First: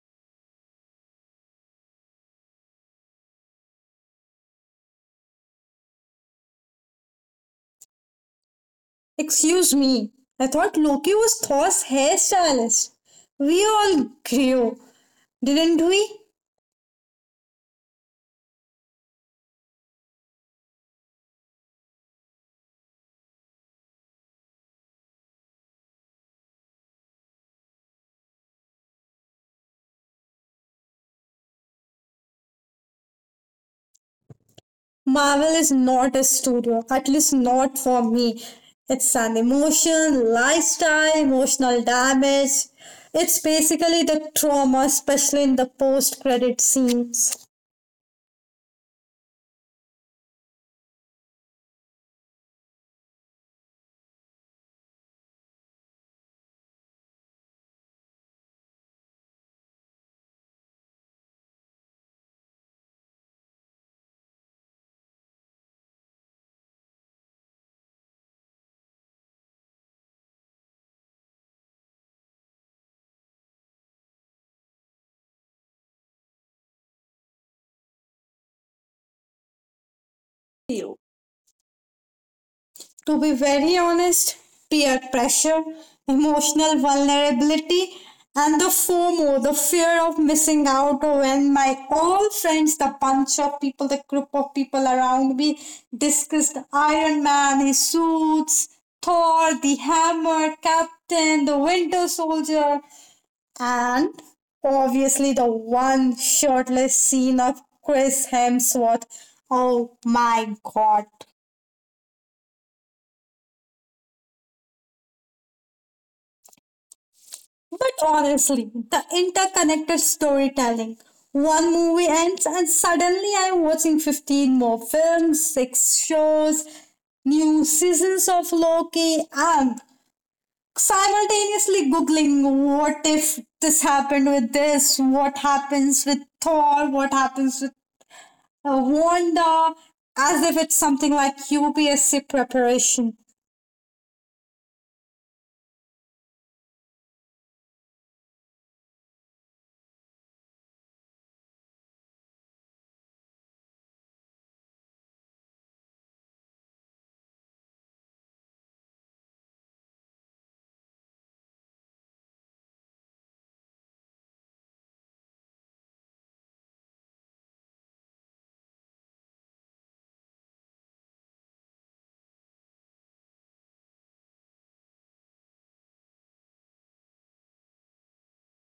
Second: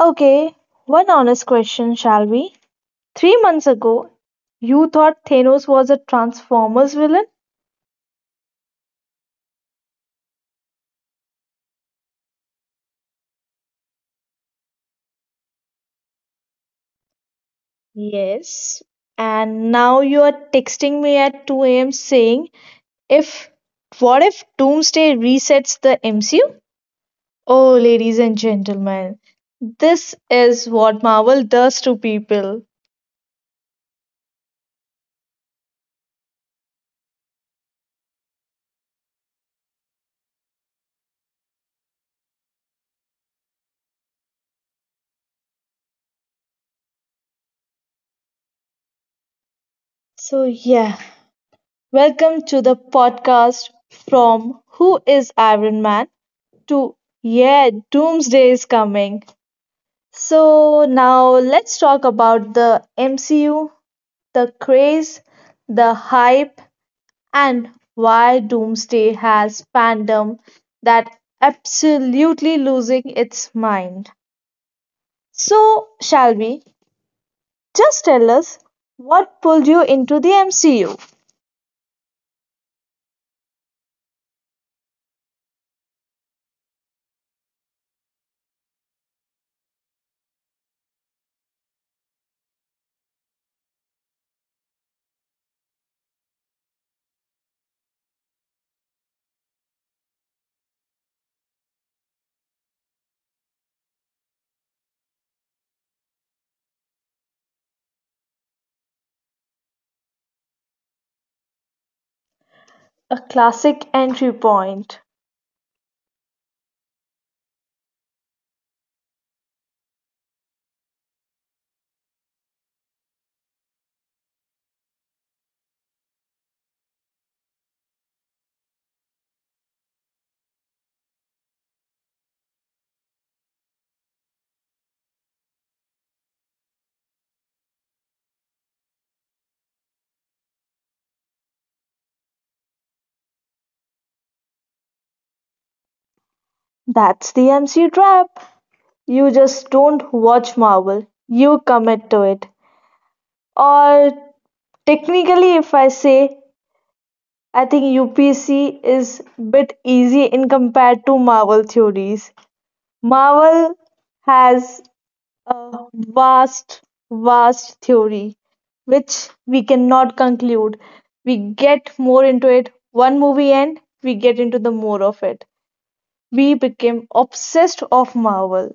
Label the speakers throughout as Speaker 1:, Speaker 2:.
Speaker 1: Okay, one honest question, shall we? 3 months ago, you thought Thanos was a Transformers villain.
Speaker 2: Excuse me, I thought Loki was Thor's hairstylist. We all grew, didn't we?
Speaker 1: Yes. And now you are texting me at 2 a.m. saying, if what if Doomsday resets the MCU? Oh, ladies and gentlemen, this is what Marvel does to people.
Speaker 2: Marvel is not a studio, at least not for me. It's an emotion, lifestyle, emotional damage. It's basically the trauma, especially in the post credit scenes.
Speaker 1: So, yeah, welcome to the podcast from "Who is Iron Man" to, yeah, "Doomsday is Coming." So now let's talk about the MCU, the craze, the hype, and why Doomsday has fandom that absolutely losing its mind. So, shall we? Just tell us what pulled you into the MCU?
Speaker 2: You. To be very honest, peer pressure, emotional vulnerability, and the FOMO, the fear of missing out, when my old friends, the bunch of people, the group of people around me discussed Iron Man, his suits, Thor, the hammer, Captain, the Winter Soldier, and obviously the one shirtless scene of Chris Hemsworth. Oh my god.
Speaker 1: A classic entry point.
Speaker 2: But honestly, the interconnected storytelling. One movie ends, and suddenly I'm watching 15 more films, six shows, new seasons of Loki, and simultaneously Googling what if this happened with this, what happens with Thor, what happens with Wanda, as if it's something like UPSC preparation.
Speaker 1: That's the MCU trap. You just don't watch Marvel, you commit to it. Or technically, if I say I think UPSC is bit easy in compared to Marvel theories. Marvel has a vast, vast theory which we cannot conclude. We get more into it one movie and we get into the more of it. We became obsessed of Marvel.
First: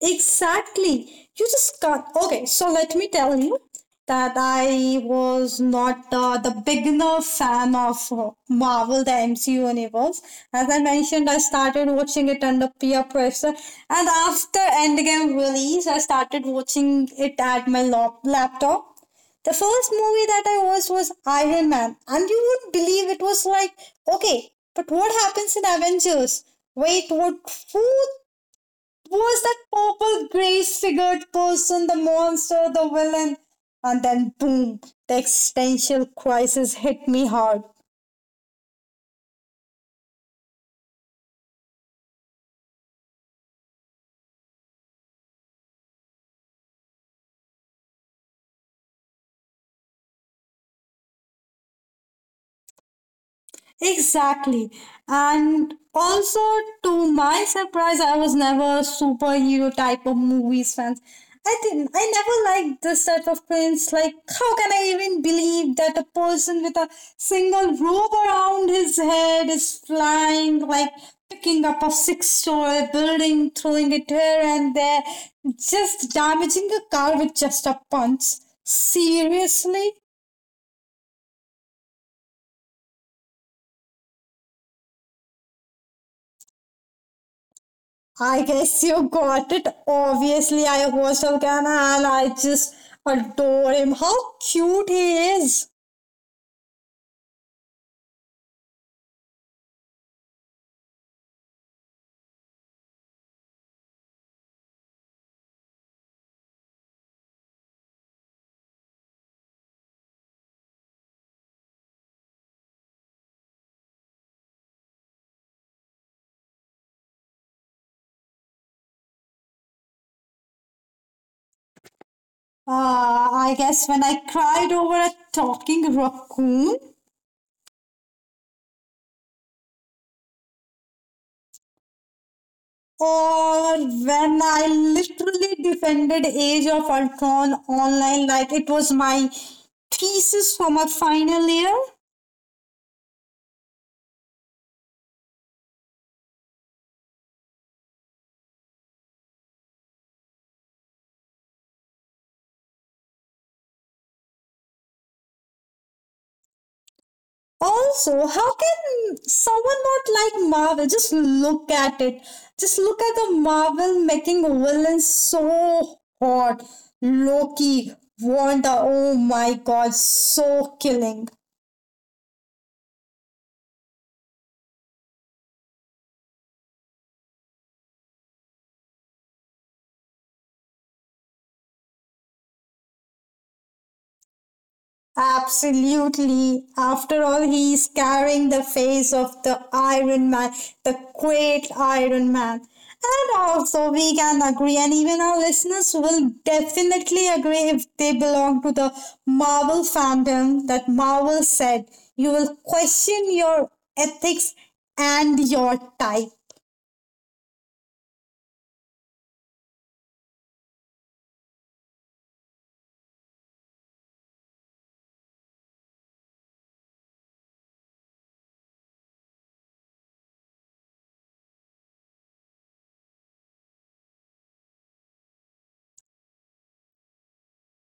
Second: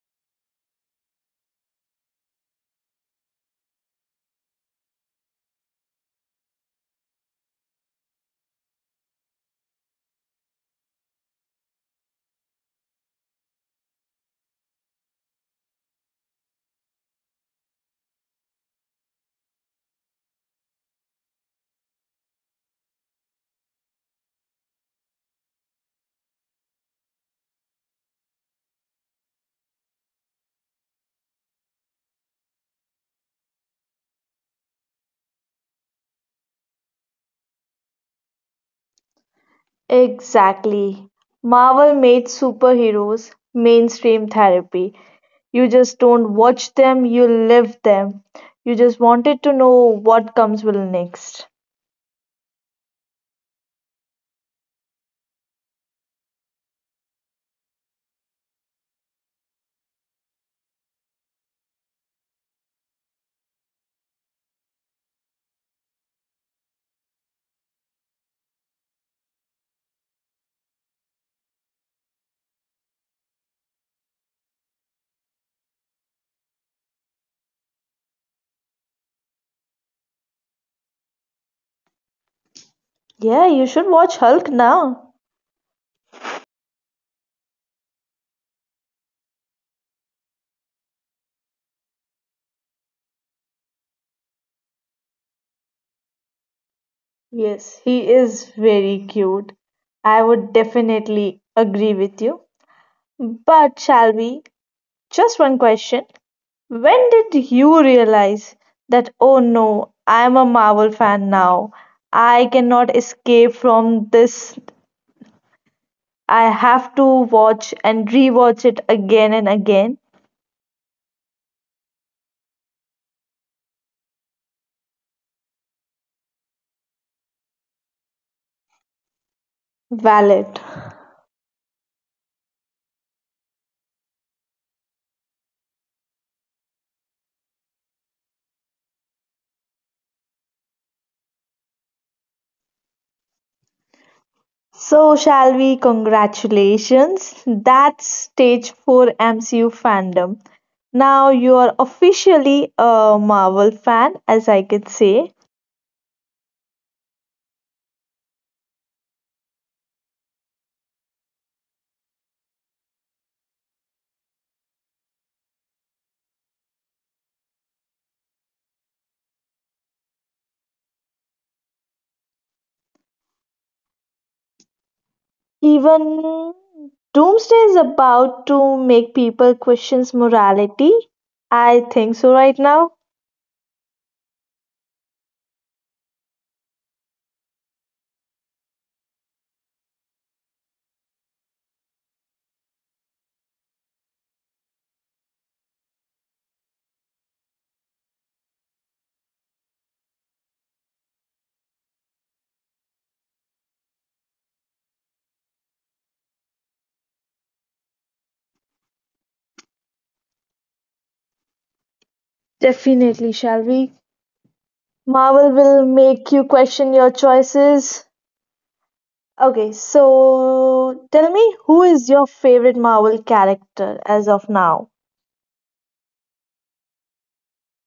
Speaker 2: Exactly. You just can't. Okay, so let me tell you that I was not the beginner fan of Marvel, the MCU universe. As I mentioned, I started watching it under peer pressure, and after Endgame release, I started watching it at my laptop. The first movie that I watched was Iron Man, and you wouldn't believe it was like, okay, but what happens in Avengers? Wait, what? Who was that purple grey figured person, the monster, the villain? And then boom, the existential crisis hit me hard.
Speaker 1: Exactly. Marvel made superheroes mainstream therapy. You just don't watch them, you live them. You just wanted to know what comes will next.
Speaker 2: Exactly. And also, to my surprise, I was never a superhero type of movies fans. I didn't. I never liked this type of films. Like, how can I even believe that a person with a single rope around his head is flying, like picking up a six-story building, throwing it here and there, just damaging a car with just a punch? Seriously?
Speaker 1: Yeah, you should watch Hulk now.
Speaker 2: I guess you got it. Obviously, I watched Arcana and I just adore him. How cute he is.
Speaker 1: Yes, he is very cute. I would definitely agree with you. But shall we? Just one question. When did you realize that, oh no, I'm a Marvel fan now? I cannot escape from this. I have to watch and rewatch it again and again.
Speaker 2: I guess when I cried over a talking raccoon,
Speaker 1: Valid.
Speaker 2: or when I literally defended Age of Ultron online like it was my thesis for my final year.
Speaker 1: So shall we, congratulations, that's stage 4 MCU fandom. Now you are officially a Marvel fan, as I could say.
Speaker 2: Also, how can someone not like Marvel? Just look at it. Just look at the Marvel making villains so hot. Loki, Wanda, oh my god, so killing.
Speaker 1: Even Doomsday is about to make people question morality. I think so right now.
Speaker 2: Absolutely. After all, he is carrying the face of the Iron Man, the great Iron Man. And also, we can agree, and even our listeners will definitely agree if they belong to the Marvel fandom, that Marvel said, you will question your ethics and your type.
Speaker 1: Definitely, shall we? Marvel will make you question your choices. Okay, so tell me, who is your favorite Marvel character as of now?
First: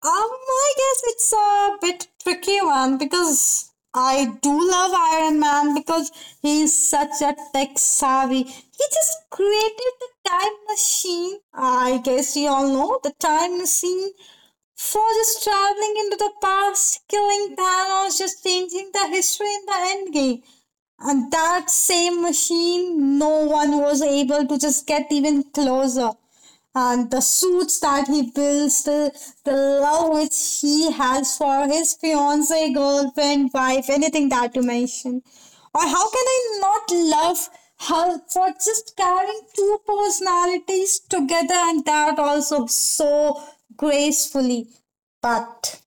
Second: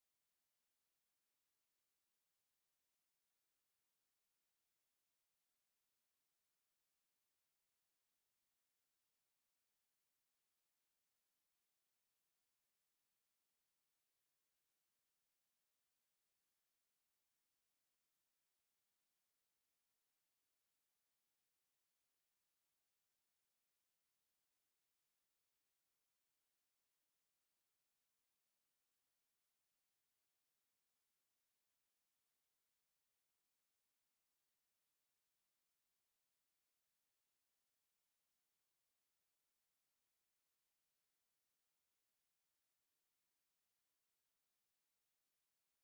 Speaker 2: I guess it's a bit tricky one because I do love Iron Man because he's such a tech savvy. He just created the time machine. I guess you all know the time machine for just traveling into the past, killing Thanos, just changing the history in the end game. And that same machine, no one was able to just get even closer, and the suits that he builds, the love which he has for his fiancee, girlfriend, wife, anything that you mention. Or how can I not love her for just carrying two personalities together and that also so gracefully? But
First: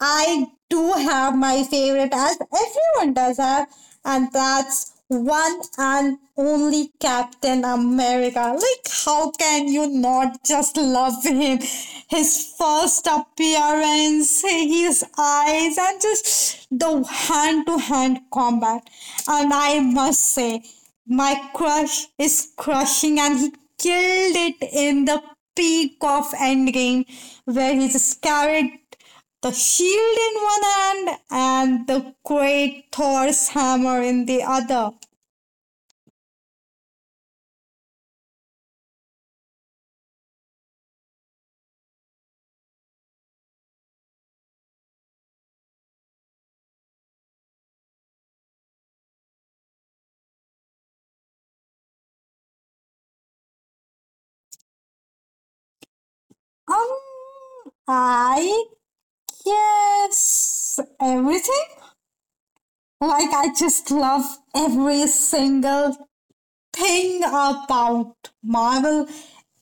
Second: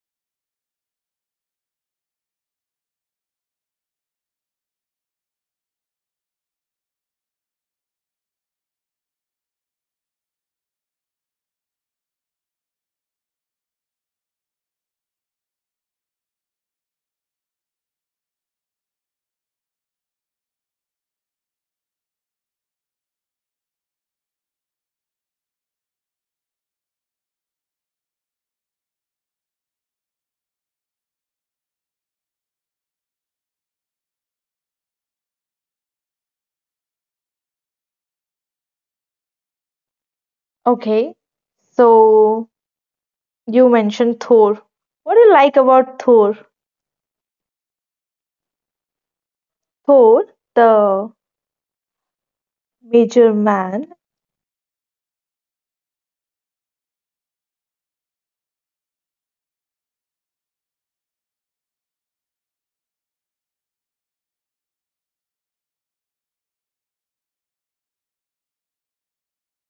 Speaker 2: I do have my favorite, as everyone does have, and that's one and only Captain America. Like, how can you not just love him? His first appearance, his eyes, and just the hand to hand combat. And I must say, my crush is crushing, and he killed it in the peak of Endgame, where he just carried the shield in one hand and the great Thor's hammer in the other.
Speaker 1: Okay, so you mentioned Thor. What do you like about Thor? Thor, the major man.
Speaker 2: Um, I guess everything. Like, I just love every single thing about Marvel.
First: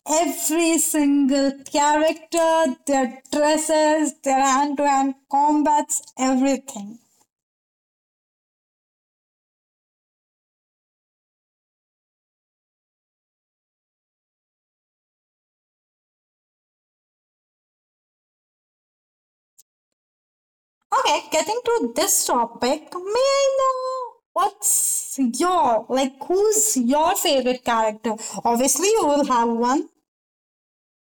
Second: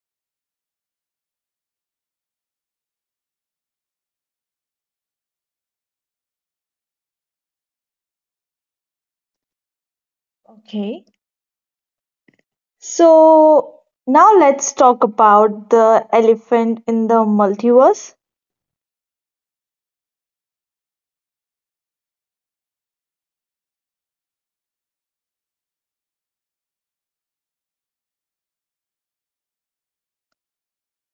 Speaker 2: Every single character, their dresses, their hand to hand combats, everything.
Speaker 1: Okay, so now let's talk about the elephant in the multiverse.
Speaker 2: Okay, getting to this topic, may I know what's your, like, who's your favorite character? Obviously, you will have one.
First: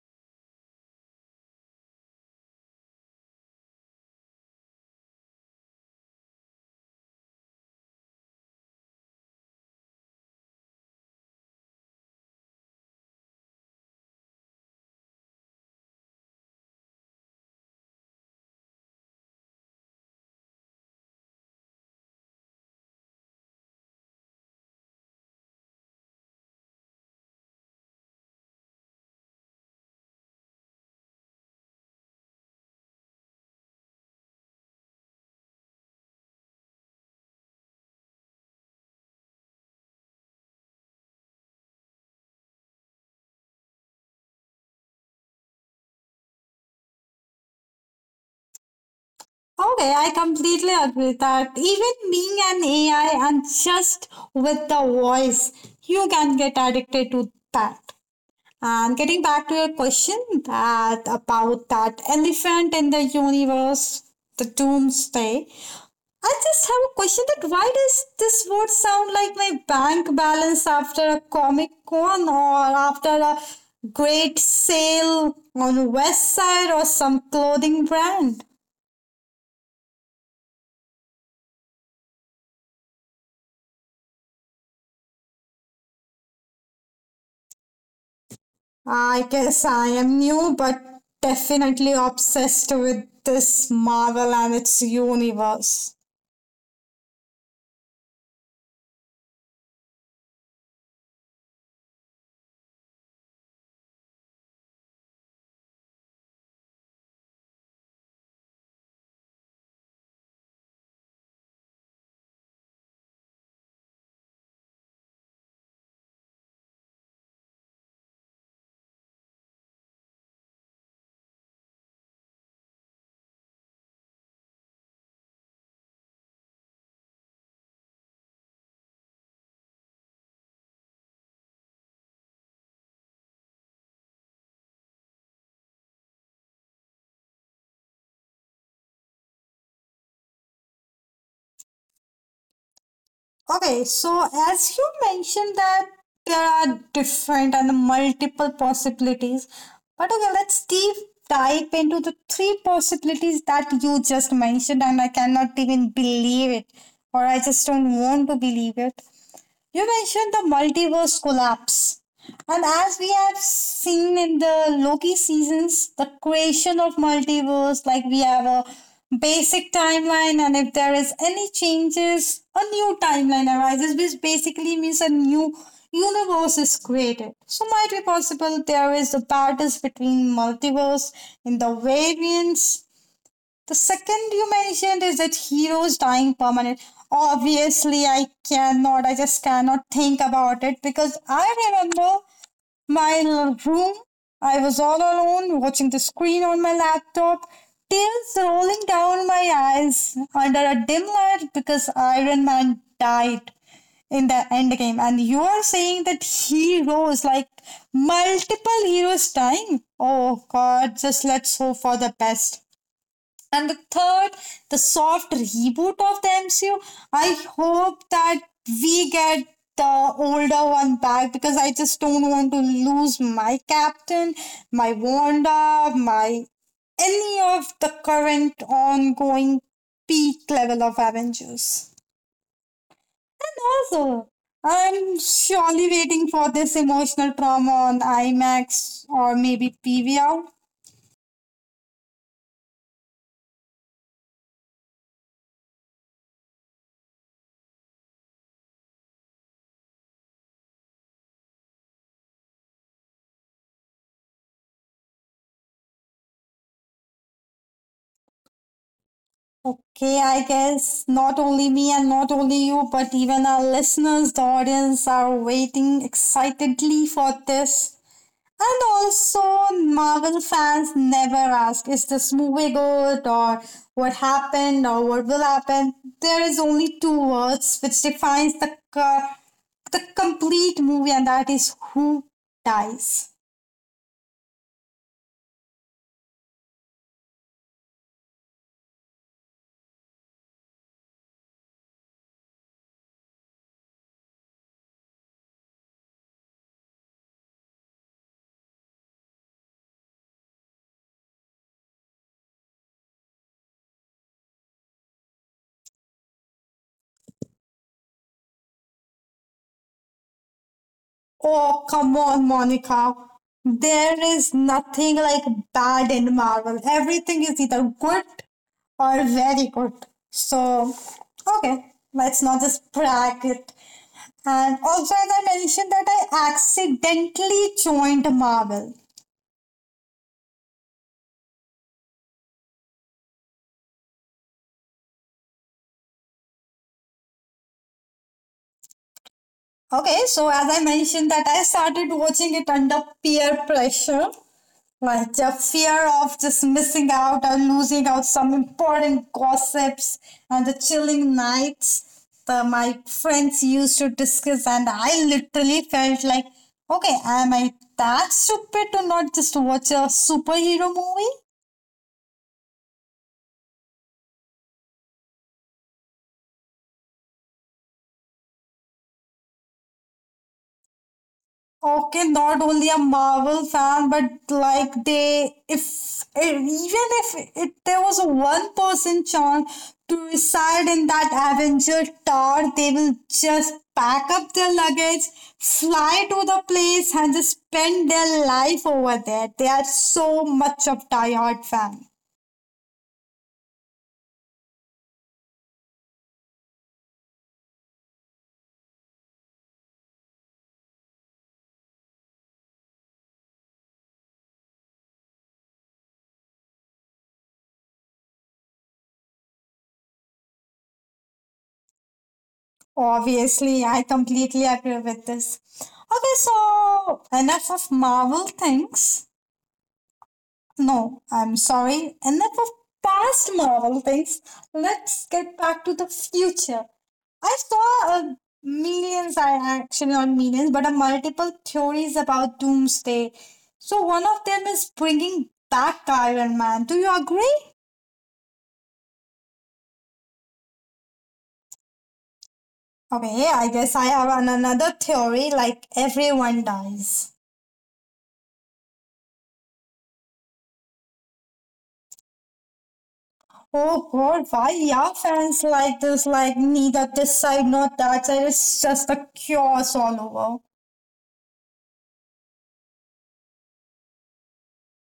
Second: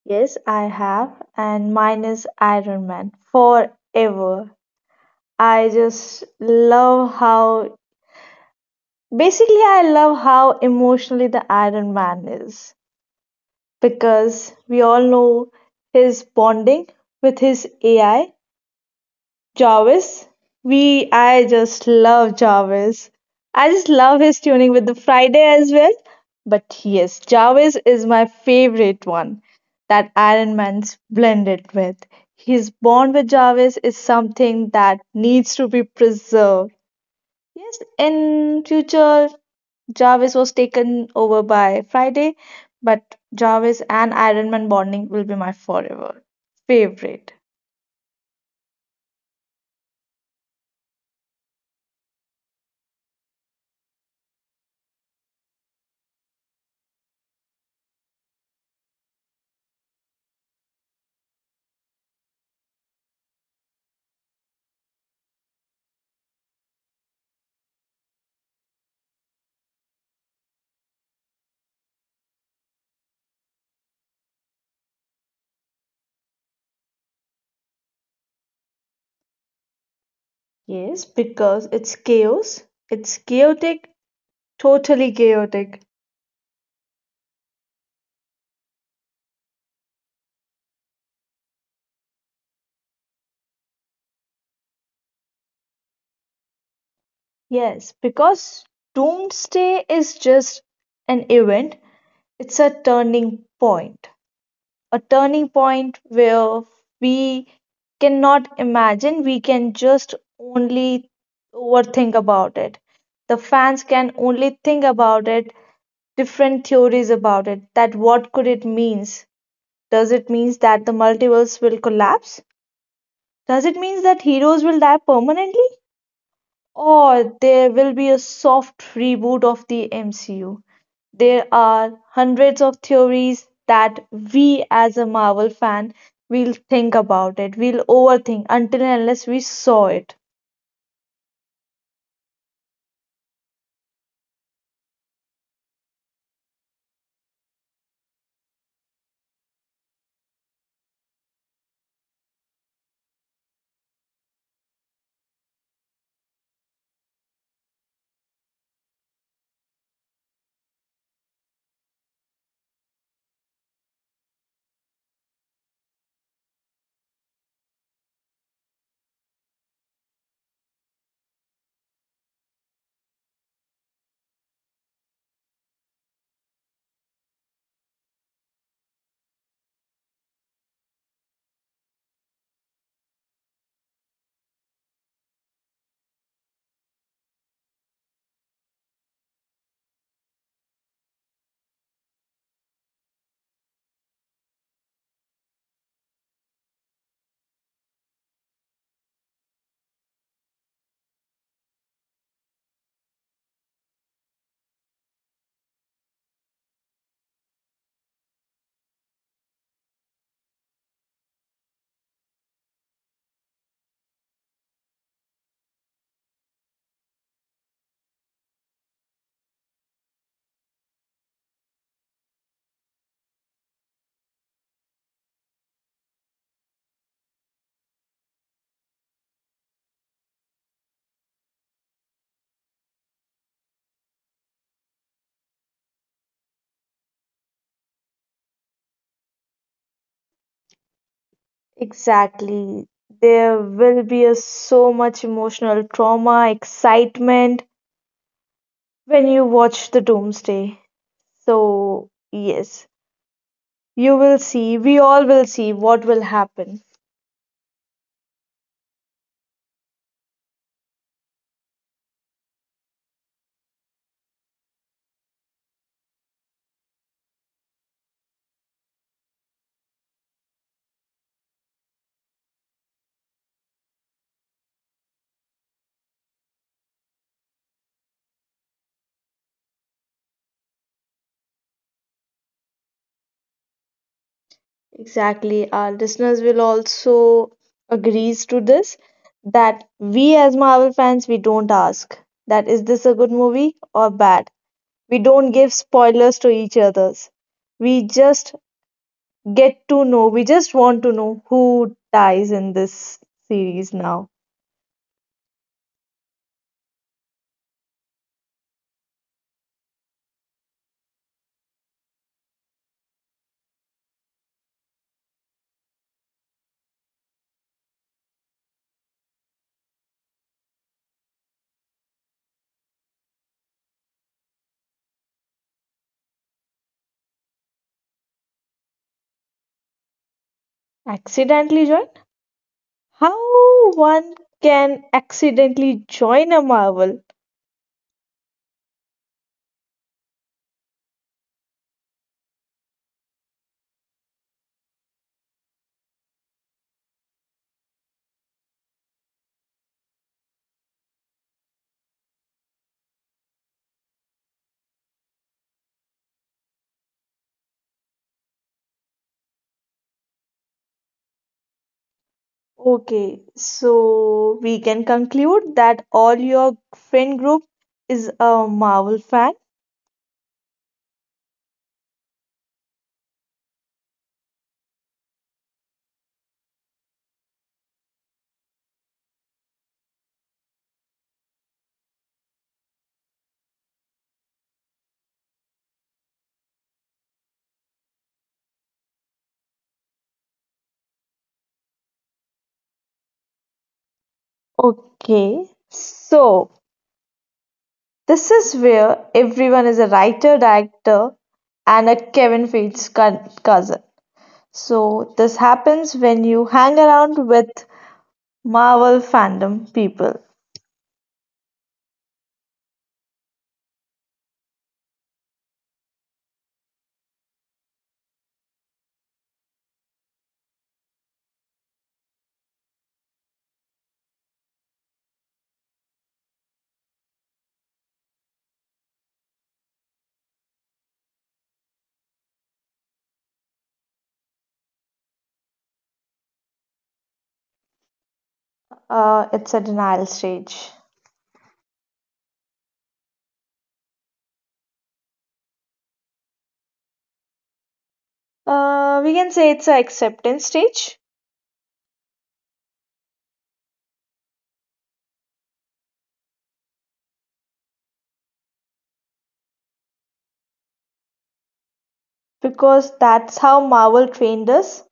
Speaker 1: Yes, I have, and mine is Iron Man forever. I just love how, basically, I love how emotionally the Iron Man is. Because we all know his bonding with his AI, Jarvis. We I just love Jarvis. I just love his tuning with the Friday as well. But yes, Jarvis is my favorite one that Iron Man's blended with. His bond with Jarvis is something that needs to be preserved. Yes, in future Jarvis was taken over by Friday, but Jarvis and Iron Man bonding will be my forever favorite.
Speaker 2: Okay, I completely agree that even being an AI and just with the voice, you can get addicted to that. And getting back to your question, that about that elephant in the universe, the doomsday. I just have a question that why does this word sound like my bank balance after a comic con or after a great sale on the west side or some clothing brand?
Speaker 1: Yes, because it's chaos. It's chaotic, totally chaotic.
Speaker 2: I guess I am new but definitely obsessed with this Marvel and its universe.
Speaker 1: Yes, because Doomsday is just an event, it's a turning point. A turning point where we cannot imagine, we can just only overthink about it. The fans can only think about it, different theories about it, that what could it means? Does it means that the multiverse will collapse? Does it means that heroes will die permanently? Or there will be a soft reboot of the MCU. There are hundreds of theories that we as a Marvel fan will think about it. We'll overthink until and unless we saw it.
Speaker 2: Okay, so as you mentioned that there are different and multiple possibilities, but okay, let's deep dive into the three possibilities that you just mentioned, and I cannot even believe it, or I just don't want to believe it. You mentioned the multiverse collapse. And as we have seen in the Loki seasons, the creation of multiverse, like we have a basic timeline, and if there is any changes, a new timeline arises, which basically means a new universe is created. So might be possible there is a battles between multiverse in the variants. The second you mentioned is that heroes dying permanent. Obviously, I cannot. I just cannot think about it because I remember my room. I was all alone watching the screen on my laptop, tears rolling down my eyes under a dim light because Iron Man died in the end game. And you are saying that heroes, like multiple heroes dying? Oh god, just let's hope for the best. And the third, the soft reboot of the MCU. I hope that we get the older one back because I just don't want to lose my captain, my Wanda, my any of the current ongoing peak level of Avengers. Also, I'm surely waiting for this emotional trauma on IMAX or maybe PVR.
Speaker 1: Exactly. There will be a, so much emotional trauma, excitement when you watch the Doomsday. So, yes, you will see, we all will see what will happen.
Speaker 2: Okay, I guess not only me and not only you, but even our listeners, the audience, are waiting excitedly for this. And also, Marvel fans never ask, is this movie good or what happened or what will happen? There is only two words which defines the complete movie, and that is who dies.
Speaker 1: Exactly. Our listeners will also agrees to this that we as Marvel fans, we don't ask that is this a good movie or bad. We don't give spoilers to each others. We just get to know. We just want to know who dies in this series now.
Speaker 2: Oh, come on, Monica. There is nothing like bad in Marvel. Everything is either good or very good. So, okay, let's not just brag it. And also, as I mentioned, that I accidentally joined Marvel.
Speaker 1: Accidentally join? How one can accidentally join a Marvel.
Speaker 2: Okay, so as I mentioned, that I started watching it under peer pressure. Like the fear of just missing out or losing out some important gossips and the chilling nights that my friends used to discuss, and I literally felt like, okay, am I that stupid to not just watch a superhero movie?
Speaker 1: Okay, so we can conclude that all your friend group is a Marvel fan.
Speaker 2: Okay, not only a Marvel fan, but like they, if even if it, there was a one person chance to reside in that Avenger tower, they will just pack up their luggage, fly to the place, and just spend their life over there. They are so much of diehard fan.
Speaker 1: Okay, so this is where everyone is a writer, director, and a Kevin Feige cousin. So this happens when you hang around with Marvel fandom people.
Speaker 2: Obviously, I completely agree with this. Okay, so enough of Marvel things. No, I'm sorry. Enough of past Marvel things. Let's get back to the future. I saw a millions, I actually not millions, but a multiple theories about Doomsday. So one of them is bringing back Iron Man. Do you agree?
Speaker 1: It's a denial stage.
Speaker 2: Okay, I guess I have an, another theory like everyone dies.
Speaker 1: We can say it's a acceptance stage
Speaker 2: Oh god, why yeah, fans like this? Like neither this side nor that side. It's just a chaos all over.
Speaker 1: because that's how Marvel trained us.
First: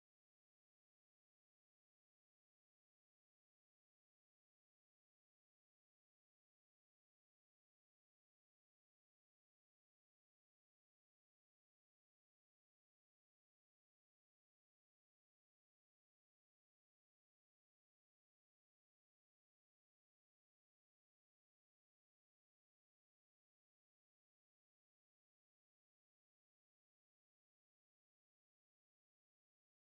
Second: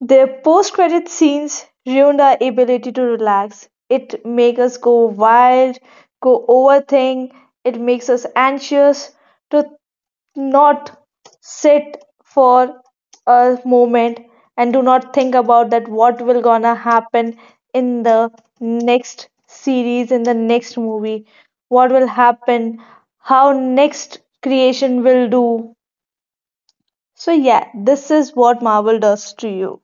Speaker 1: Their post-credit scenes ruined our ability to relax. It makes us go wild, go overthink. It makes us anxious to not sit for a moment and do not think about that what will gonna happen in the next series, in the next movie, what will happen, how next creation will do. So yeah, this is what Marvel does to you.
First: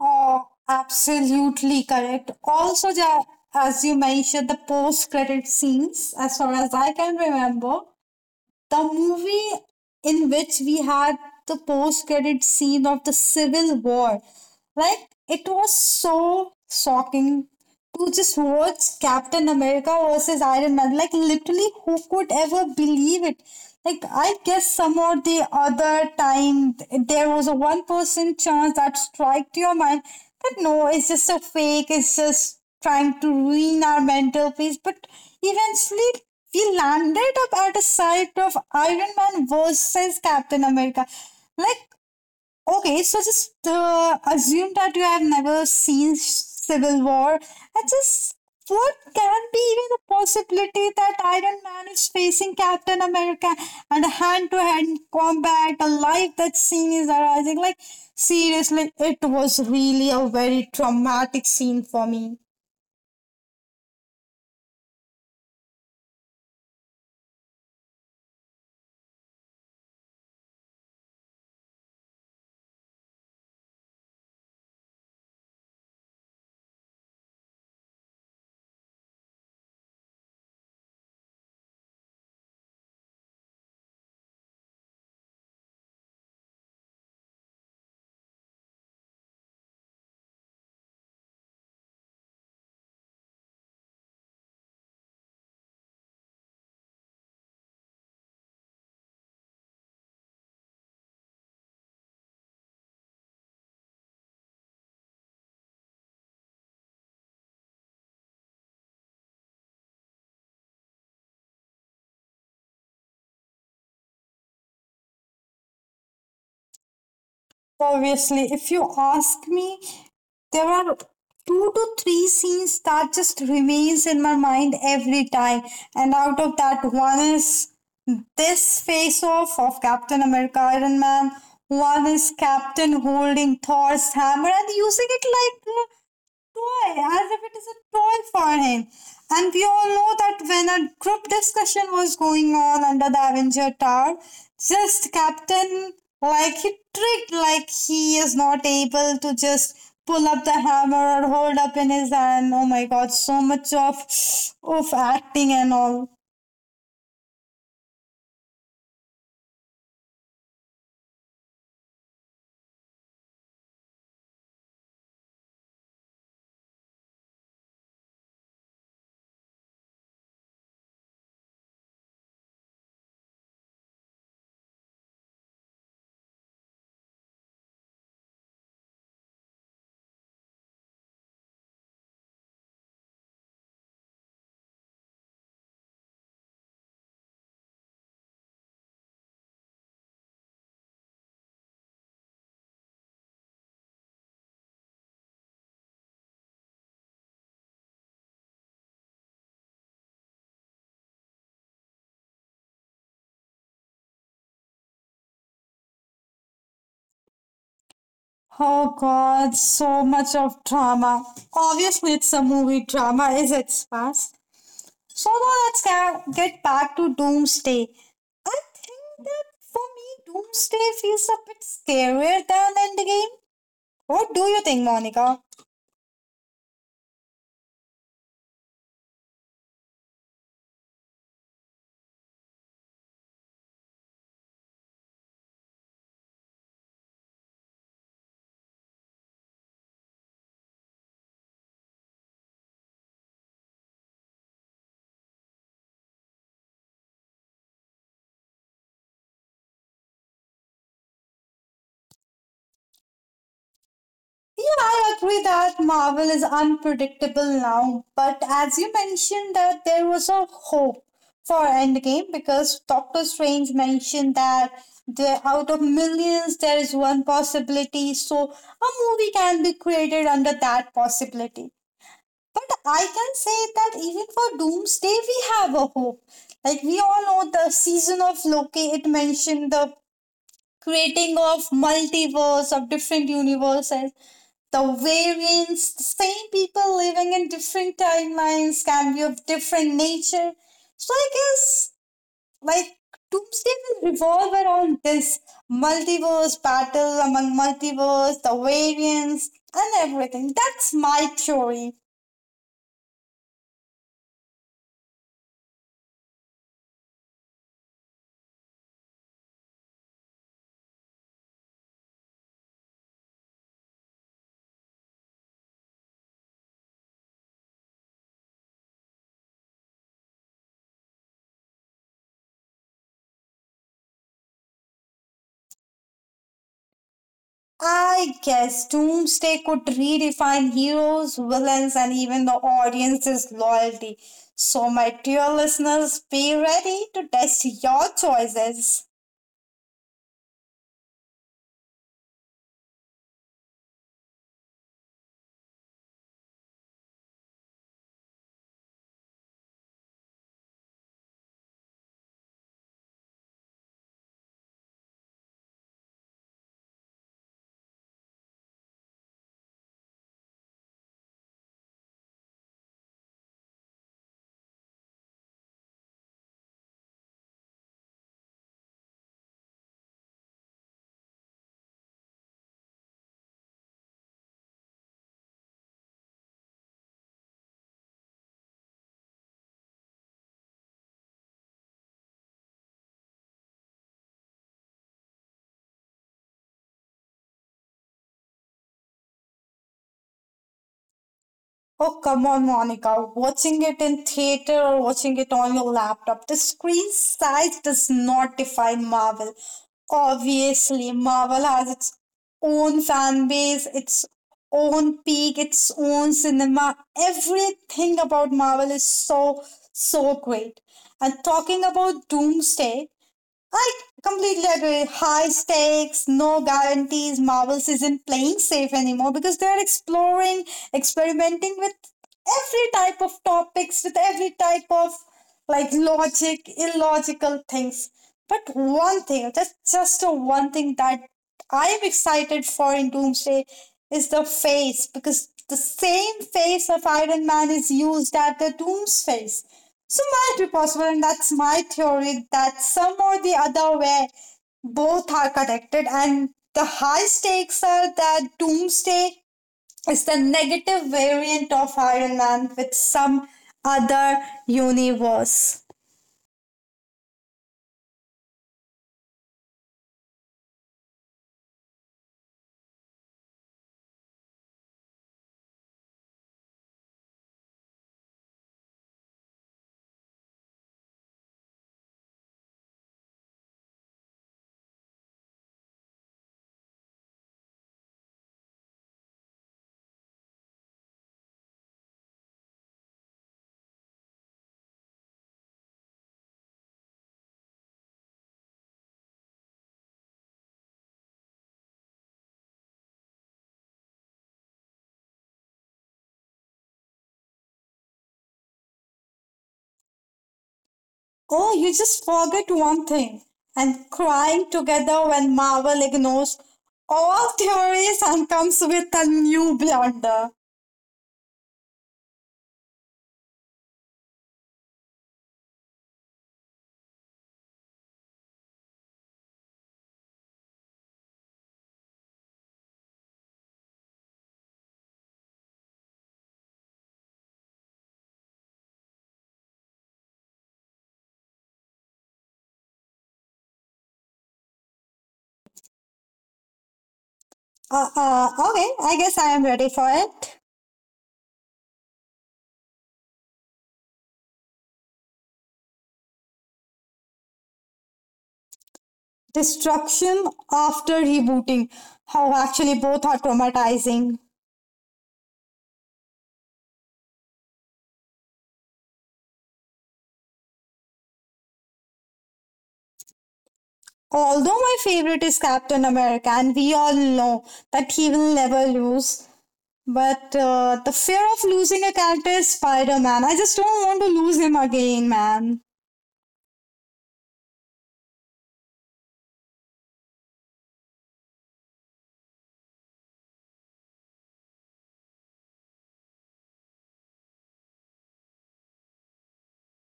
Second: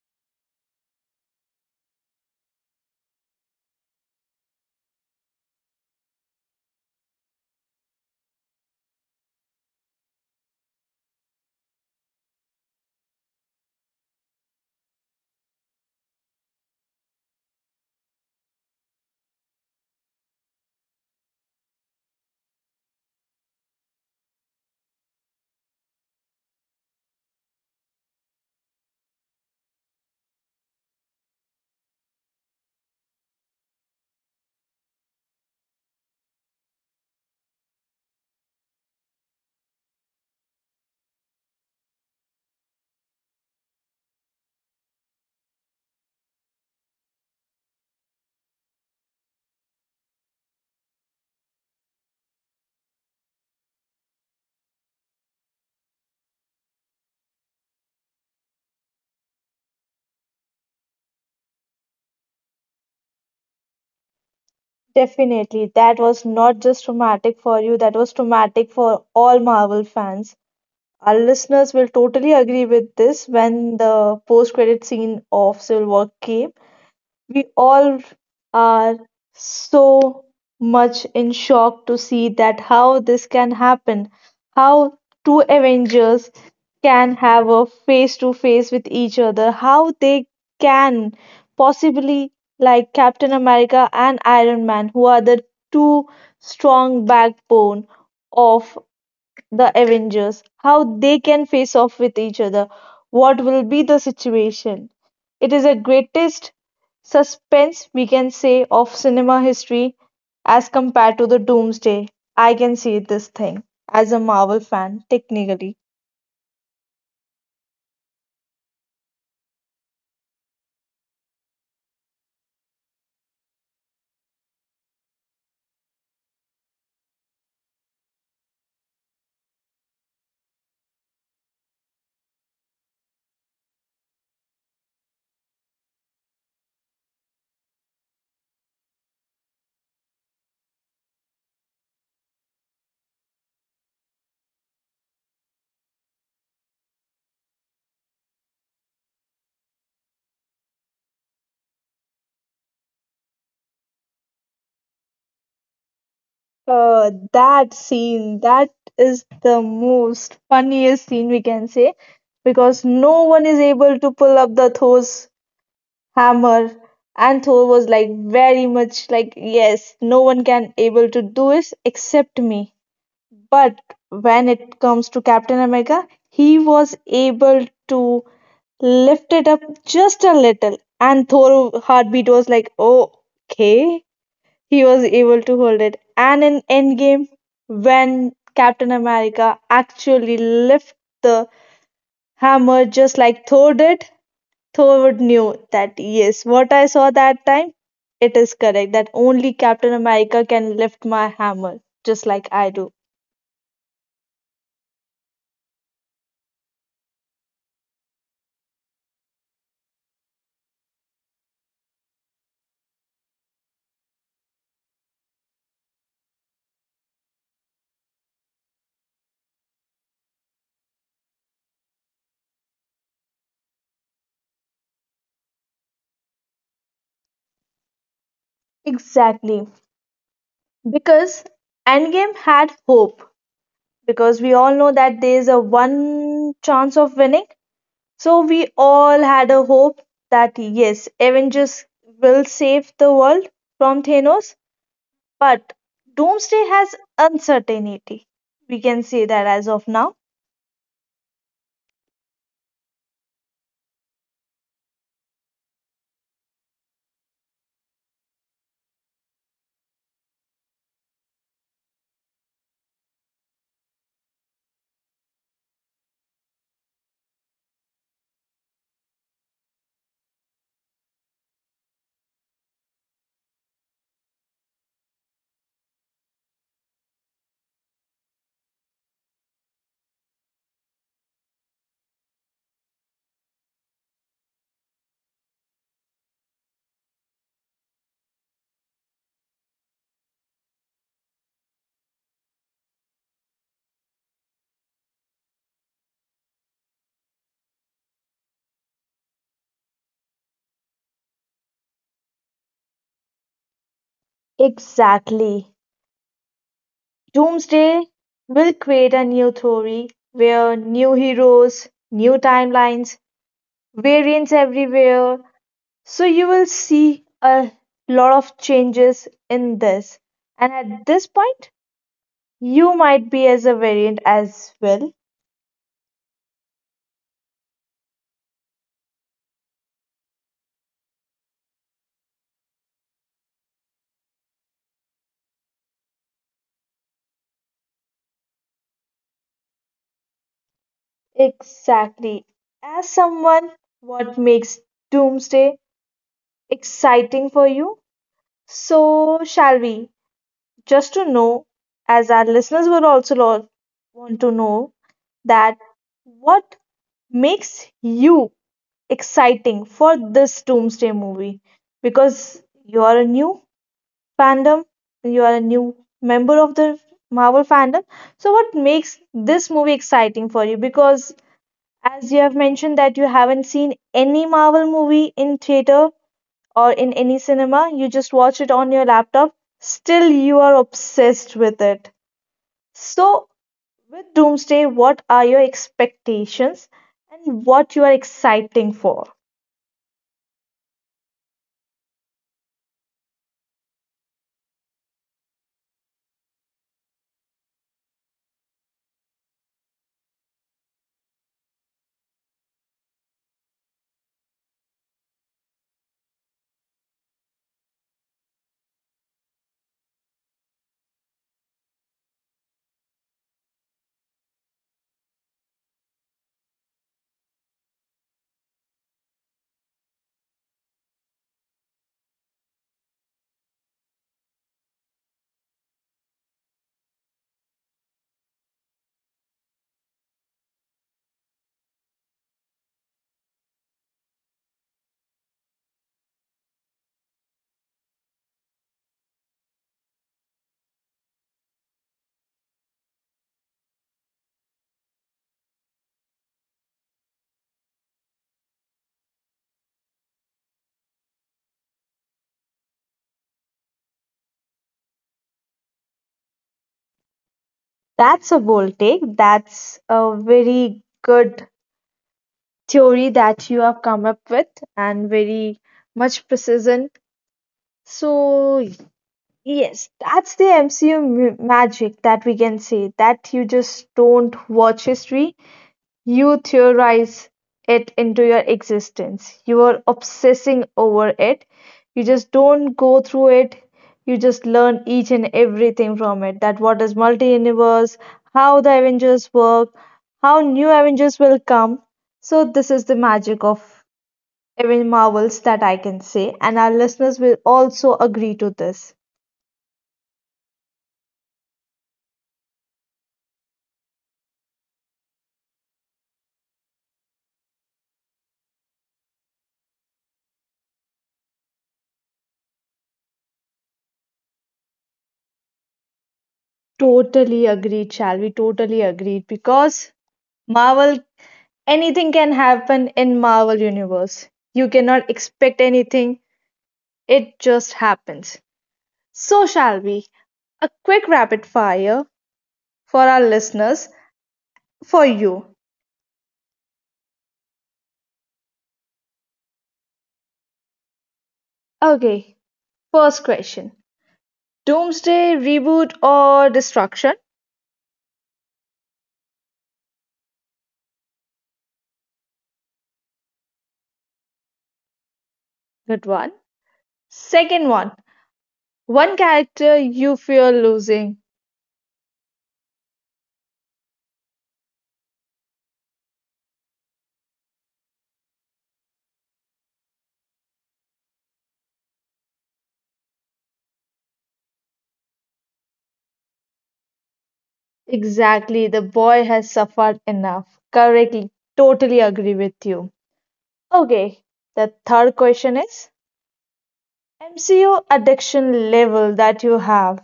Speaker 2: Oh, absolutely correct. Also, ja, as you mentioned, the post-credit scenes, as far as I can remember, the movie in which we had the post-credit scene of the Civil War, like it was so shocking to just watch Captain America versus Iron Man. Like literally, who could ever believe it? Like I guess some or the other time there was a 1% chance that strike to your mind, but no, it's just a fake. It's just trying to ruin our mental peace. But eventually, we landed up at a site of Iron Man versus Captain America. Like, okay, so just assume that you have never seen Civil War, and just what can be even a possibility that Iron Man is facing Captain America and a hand-to-hand combat, a life that scene is arising? Like seriously, it was really a very traumatic scene for me.
Speaker 1: Definitely, that was not just traumatic for you, that was traumatic for all Marvel fans. Our listeners will totally agree with this when the post-credit scene of Civil War came. We all are so much in shock to see that how this can happen, how two Avengers can have a face to face with each other, how they can possibly like Captain America and Iron Man, who are the two strong backbone of the Avengers, how they can face off with each other, what will be the situation. It is the greatest suspense we can say of cinema history as compared to the Doomsday. I can see this thing as a Marvel fan, technically.
Speaker 2: Obviously, if you ask me, there are two to three scenes that just remains in my mind every time, and out of that, one is this face off of Captain America Iron Man. One is Captain holding Thor's hammer and using it like a toy, as if it is a toy for him. And we all know that when a group discussion was going on under the Avenger Tower, just Captain, like he tricked, like he is not able to just pull up the hammer or hold up in his hand. Oh my god, so much of acting and all.
Speaker 1: That scene, that is the most funniest scene we can say because no one is able to pull up the Thor's hammer, and Thor was like, very much like, yes, no one can able to do this except me. But when it comes to Captain America, he was able to lift it up just a little, and Thor heartbeat was like, oh, okay, he was able to hold it. And in Endgame, when Captain America actually lift the hammer just like Thor did, Thor knew that yes, what I saw that time, it is correct that only Captain America can lift my hammer just like I do.
Speaker 2: Oh God, so much of drama. Obviously, it's a movie. Drama is its past. So now let's get back to Doomsday. I think that for me, Doomsday feels a bit scarier than Endgame. What do you think, Monica?
Speaker 1: Exactly. Because Endgame had hope. Because we all know that there is a one chance of winning. So we all had a hope that yes, Avengers will save the world from Thanos. But Doomsday has uncertainty. We can say that as of now.
Speaker 2: Yeah, I agree that Marvel is unpredictable now, but as you mentioned that there was a hope for Endgame because Doctor Strange mentioned that there out of millions there is one possibility, so a movie can be created under that possibility. But I can say that even for Doomsday we have a hope. Like we all know the season of Loki, it mentioned the creating of multiverse of different universes, the variance, the same people living in different timelines can be of different nature. So I guess like Doomsday will revolve around this multiverse battle among multiverse, the variance, and everything. That's my theory.
Speaker 1: Exactly. Doomsday will create a new story where new heroes, new timelines, variants everywhere. So you will see a lot of changes in this. And at this point, you might be as a variant as well.
Speaker 2: I guess Doomsday could redefine heroes, villains, and even the audience's loyalty. So, my dear listeners, be ready to test your choices.
Speaker 1: Exactly. As someone, what makes Doomsday exciting for you? So, shall we? Just to know, as our listeners will also want to know, that what makes you exciting for this Doomsday movie? Because you are a new fandom, you are a new member of the Marvel fandom. So, what makes this movie exciting for you? Because as you have mentioned that you haven't seen any Marvel movie in theater or in any cinema, you just watch it on your laptop, still you are obsessed with it. So, with Doomsday, what are your expectations and what you are exciting for?
Speaker 2: Oh, come on, Monica. Watching it in theater or watching it on your laptop, the screen size does not define Marvel. Obviously, Marvel has its own fan base, its own peak, its own cinema. Everything about Marvel is so, so great. And talking about Doomsday, I completely agree. High stakes, no guarantees. Marvels isn't playing safe anymore because they're exploring, experimenting with every type of topics, with every type of like logic, illogical things. But one thing, just a one thing that I am excited for in Doomsday is the face because the same face of Iron Man is used at the Doom's face. So might be possible, and that's my theory, that some or the other way, both are connected, and the high stakes are that Doomsday is the negative variant of Iron Man with some other universe.
Speaker 1: That's a bold take. That's a very good theory that you have come up with, and very much precision. So, yes, that's the MCU magic that we can say that you just don't watch history, you theorize it into your existence. You are obsessing over it. You just don't go through it. You just learn each and everything from it. That what is multi universe, how the Avengers work, how new Avengers will come. So this is the magic of even Marvels that I can say, and our listeners will also agree to this.
Speaker 2: Oh, you just forget one thing, and crying together when Marvel ignores all theories and comes with a new blunder.
Speaker 1: Totally agreed, shall we? Totally agreed because Marvel, anything can happen in Marvel Universe. You cannot expect anything. It just happens. So shall we? A quick rapid fire for our listeners, for you.
Speaker 2: Okay, I guess I am ready for it.
Speaker 1: Okay, first question. Doomsday, reboot or destruction?
Speaker 2: Destruction after rebooting. How actually both are traumatizing.
Speaker 1: Good one. Second one. One character you fear losing.
Speaker 2: Although my favorite is Captain America, and we all know that he will never lose. But the fear of losing a character is Spider Man. I just don't want to lose him again, man.
Speaker 1: Exactly, the boy has suffered enough. Correctly. Totally agree with you. Okay, the third question is MCO addiction level that you have.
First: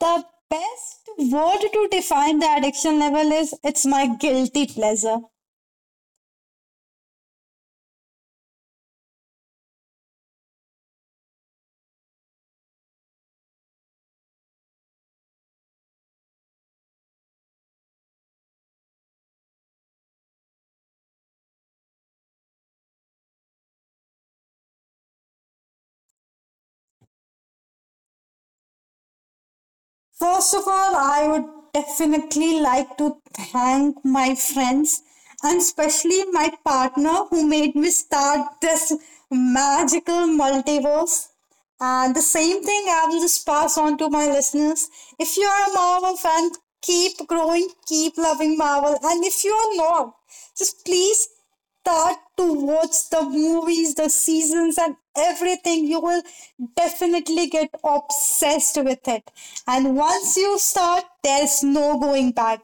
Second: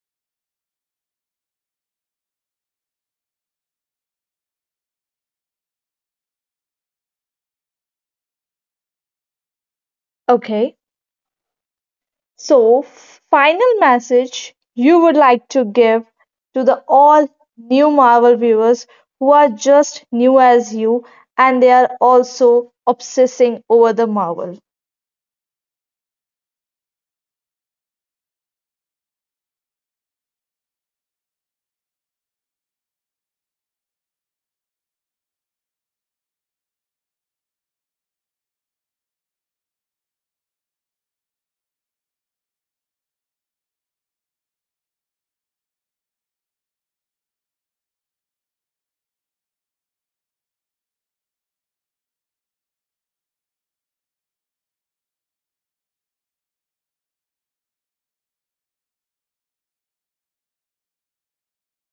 Speaker 2: The best word to define the addiction level is it's my guilty pleasure.
Speaker 1: Okay. So, final message you would like to give to the all new Marvel viewers who are just new as you and they are also obsessing over the Marvel.
Speaker 2: First of all, I would definitely like to thank my friends and especially my partner who made me start this magical multiverse. And the same thing I will just pass on to my listeners. If you are a Marvel fan, keep growing, keep loving Marvel. And if you are not, just please start to watch the movies, the seasons, and everything, you will definitely get obsessed with it. And once you start, there's no going back.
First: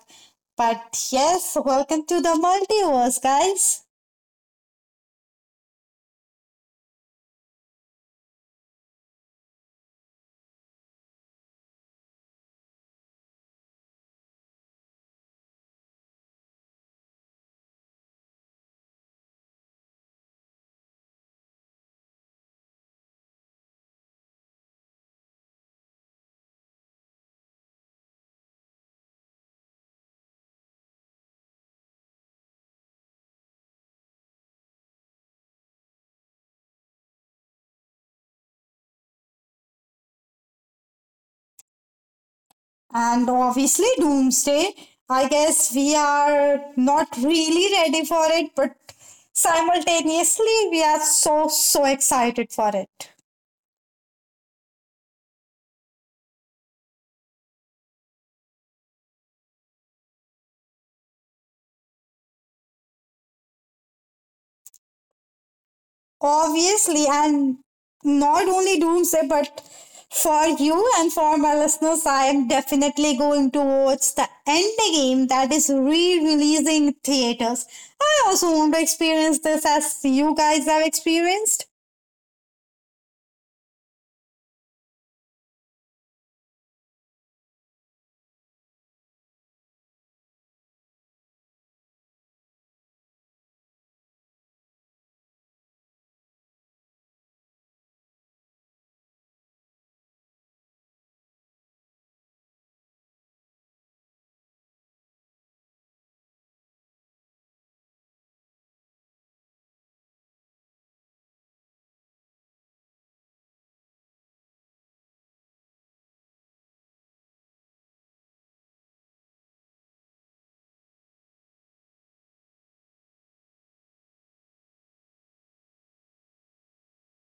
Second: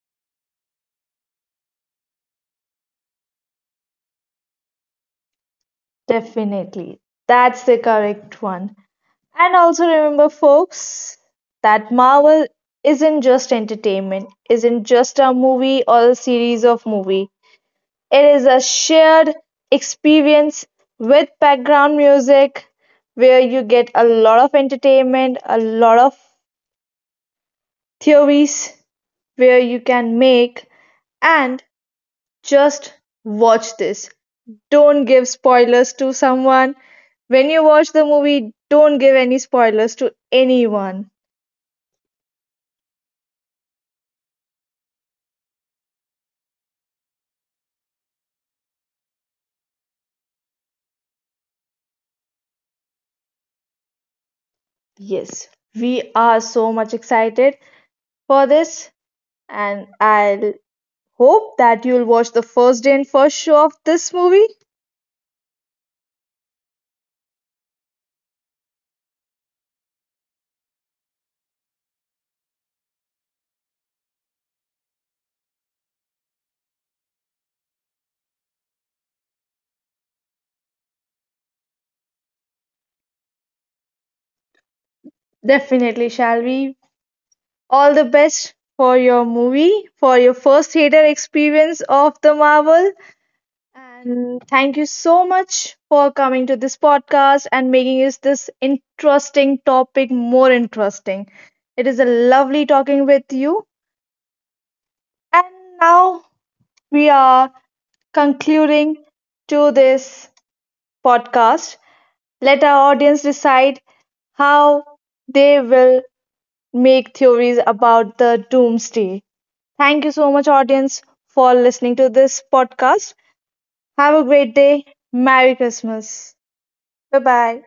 Speaker 2: But yes, welcome to the multiverse, guys.
Speaker 1: Definitely. That's the correct one. And also remember, folks, that Marvel isn't just entertainment, isn't just a movie or a series of movie. It is a shared experience with background music where you get a lot of entertainment, a lot of theories where you can make and just watch this. Don't give spoilers to someone. When you watch the movie, don't give any spoilers to anyone.
Speaker 2: And obviously, Doomsday. I guess we are not really ready for it, but simultaneously, we are so, so excited for it.
Speaker 1: Yes, we are so much excited for this, and I will hope that you'll watch the first day and first show of this movie.
Speaker 2: Obviously, and not only Doomsday, but for you and for my listeners, I am definitely going to watch the Endgame that is re-releasing in theaters. I also want to experience this as you guys have experienced.
Speaker 1: Definitely, shall we? All the best for your movie, for your first theater experience of the Marvel. And thank you so much for coming to this podcast and making us this interesting topic more interesting. It is a lovely talking with you. And now we are concluding to this podcast. Let our audience decide how they will make theories about the Doomsday. Thank you so much, audience, for listening to this podcast. Have a great day. Merry Christmas. Bye bye.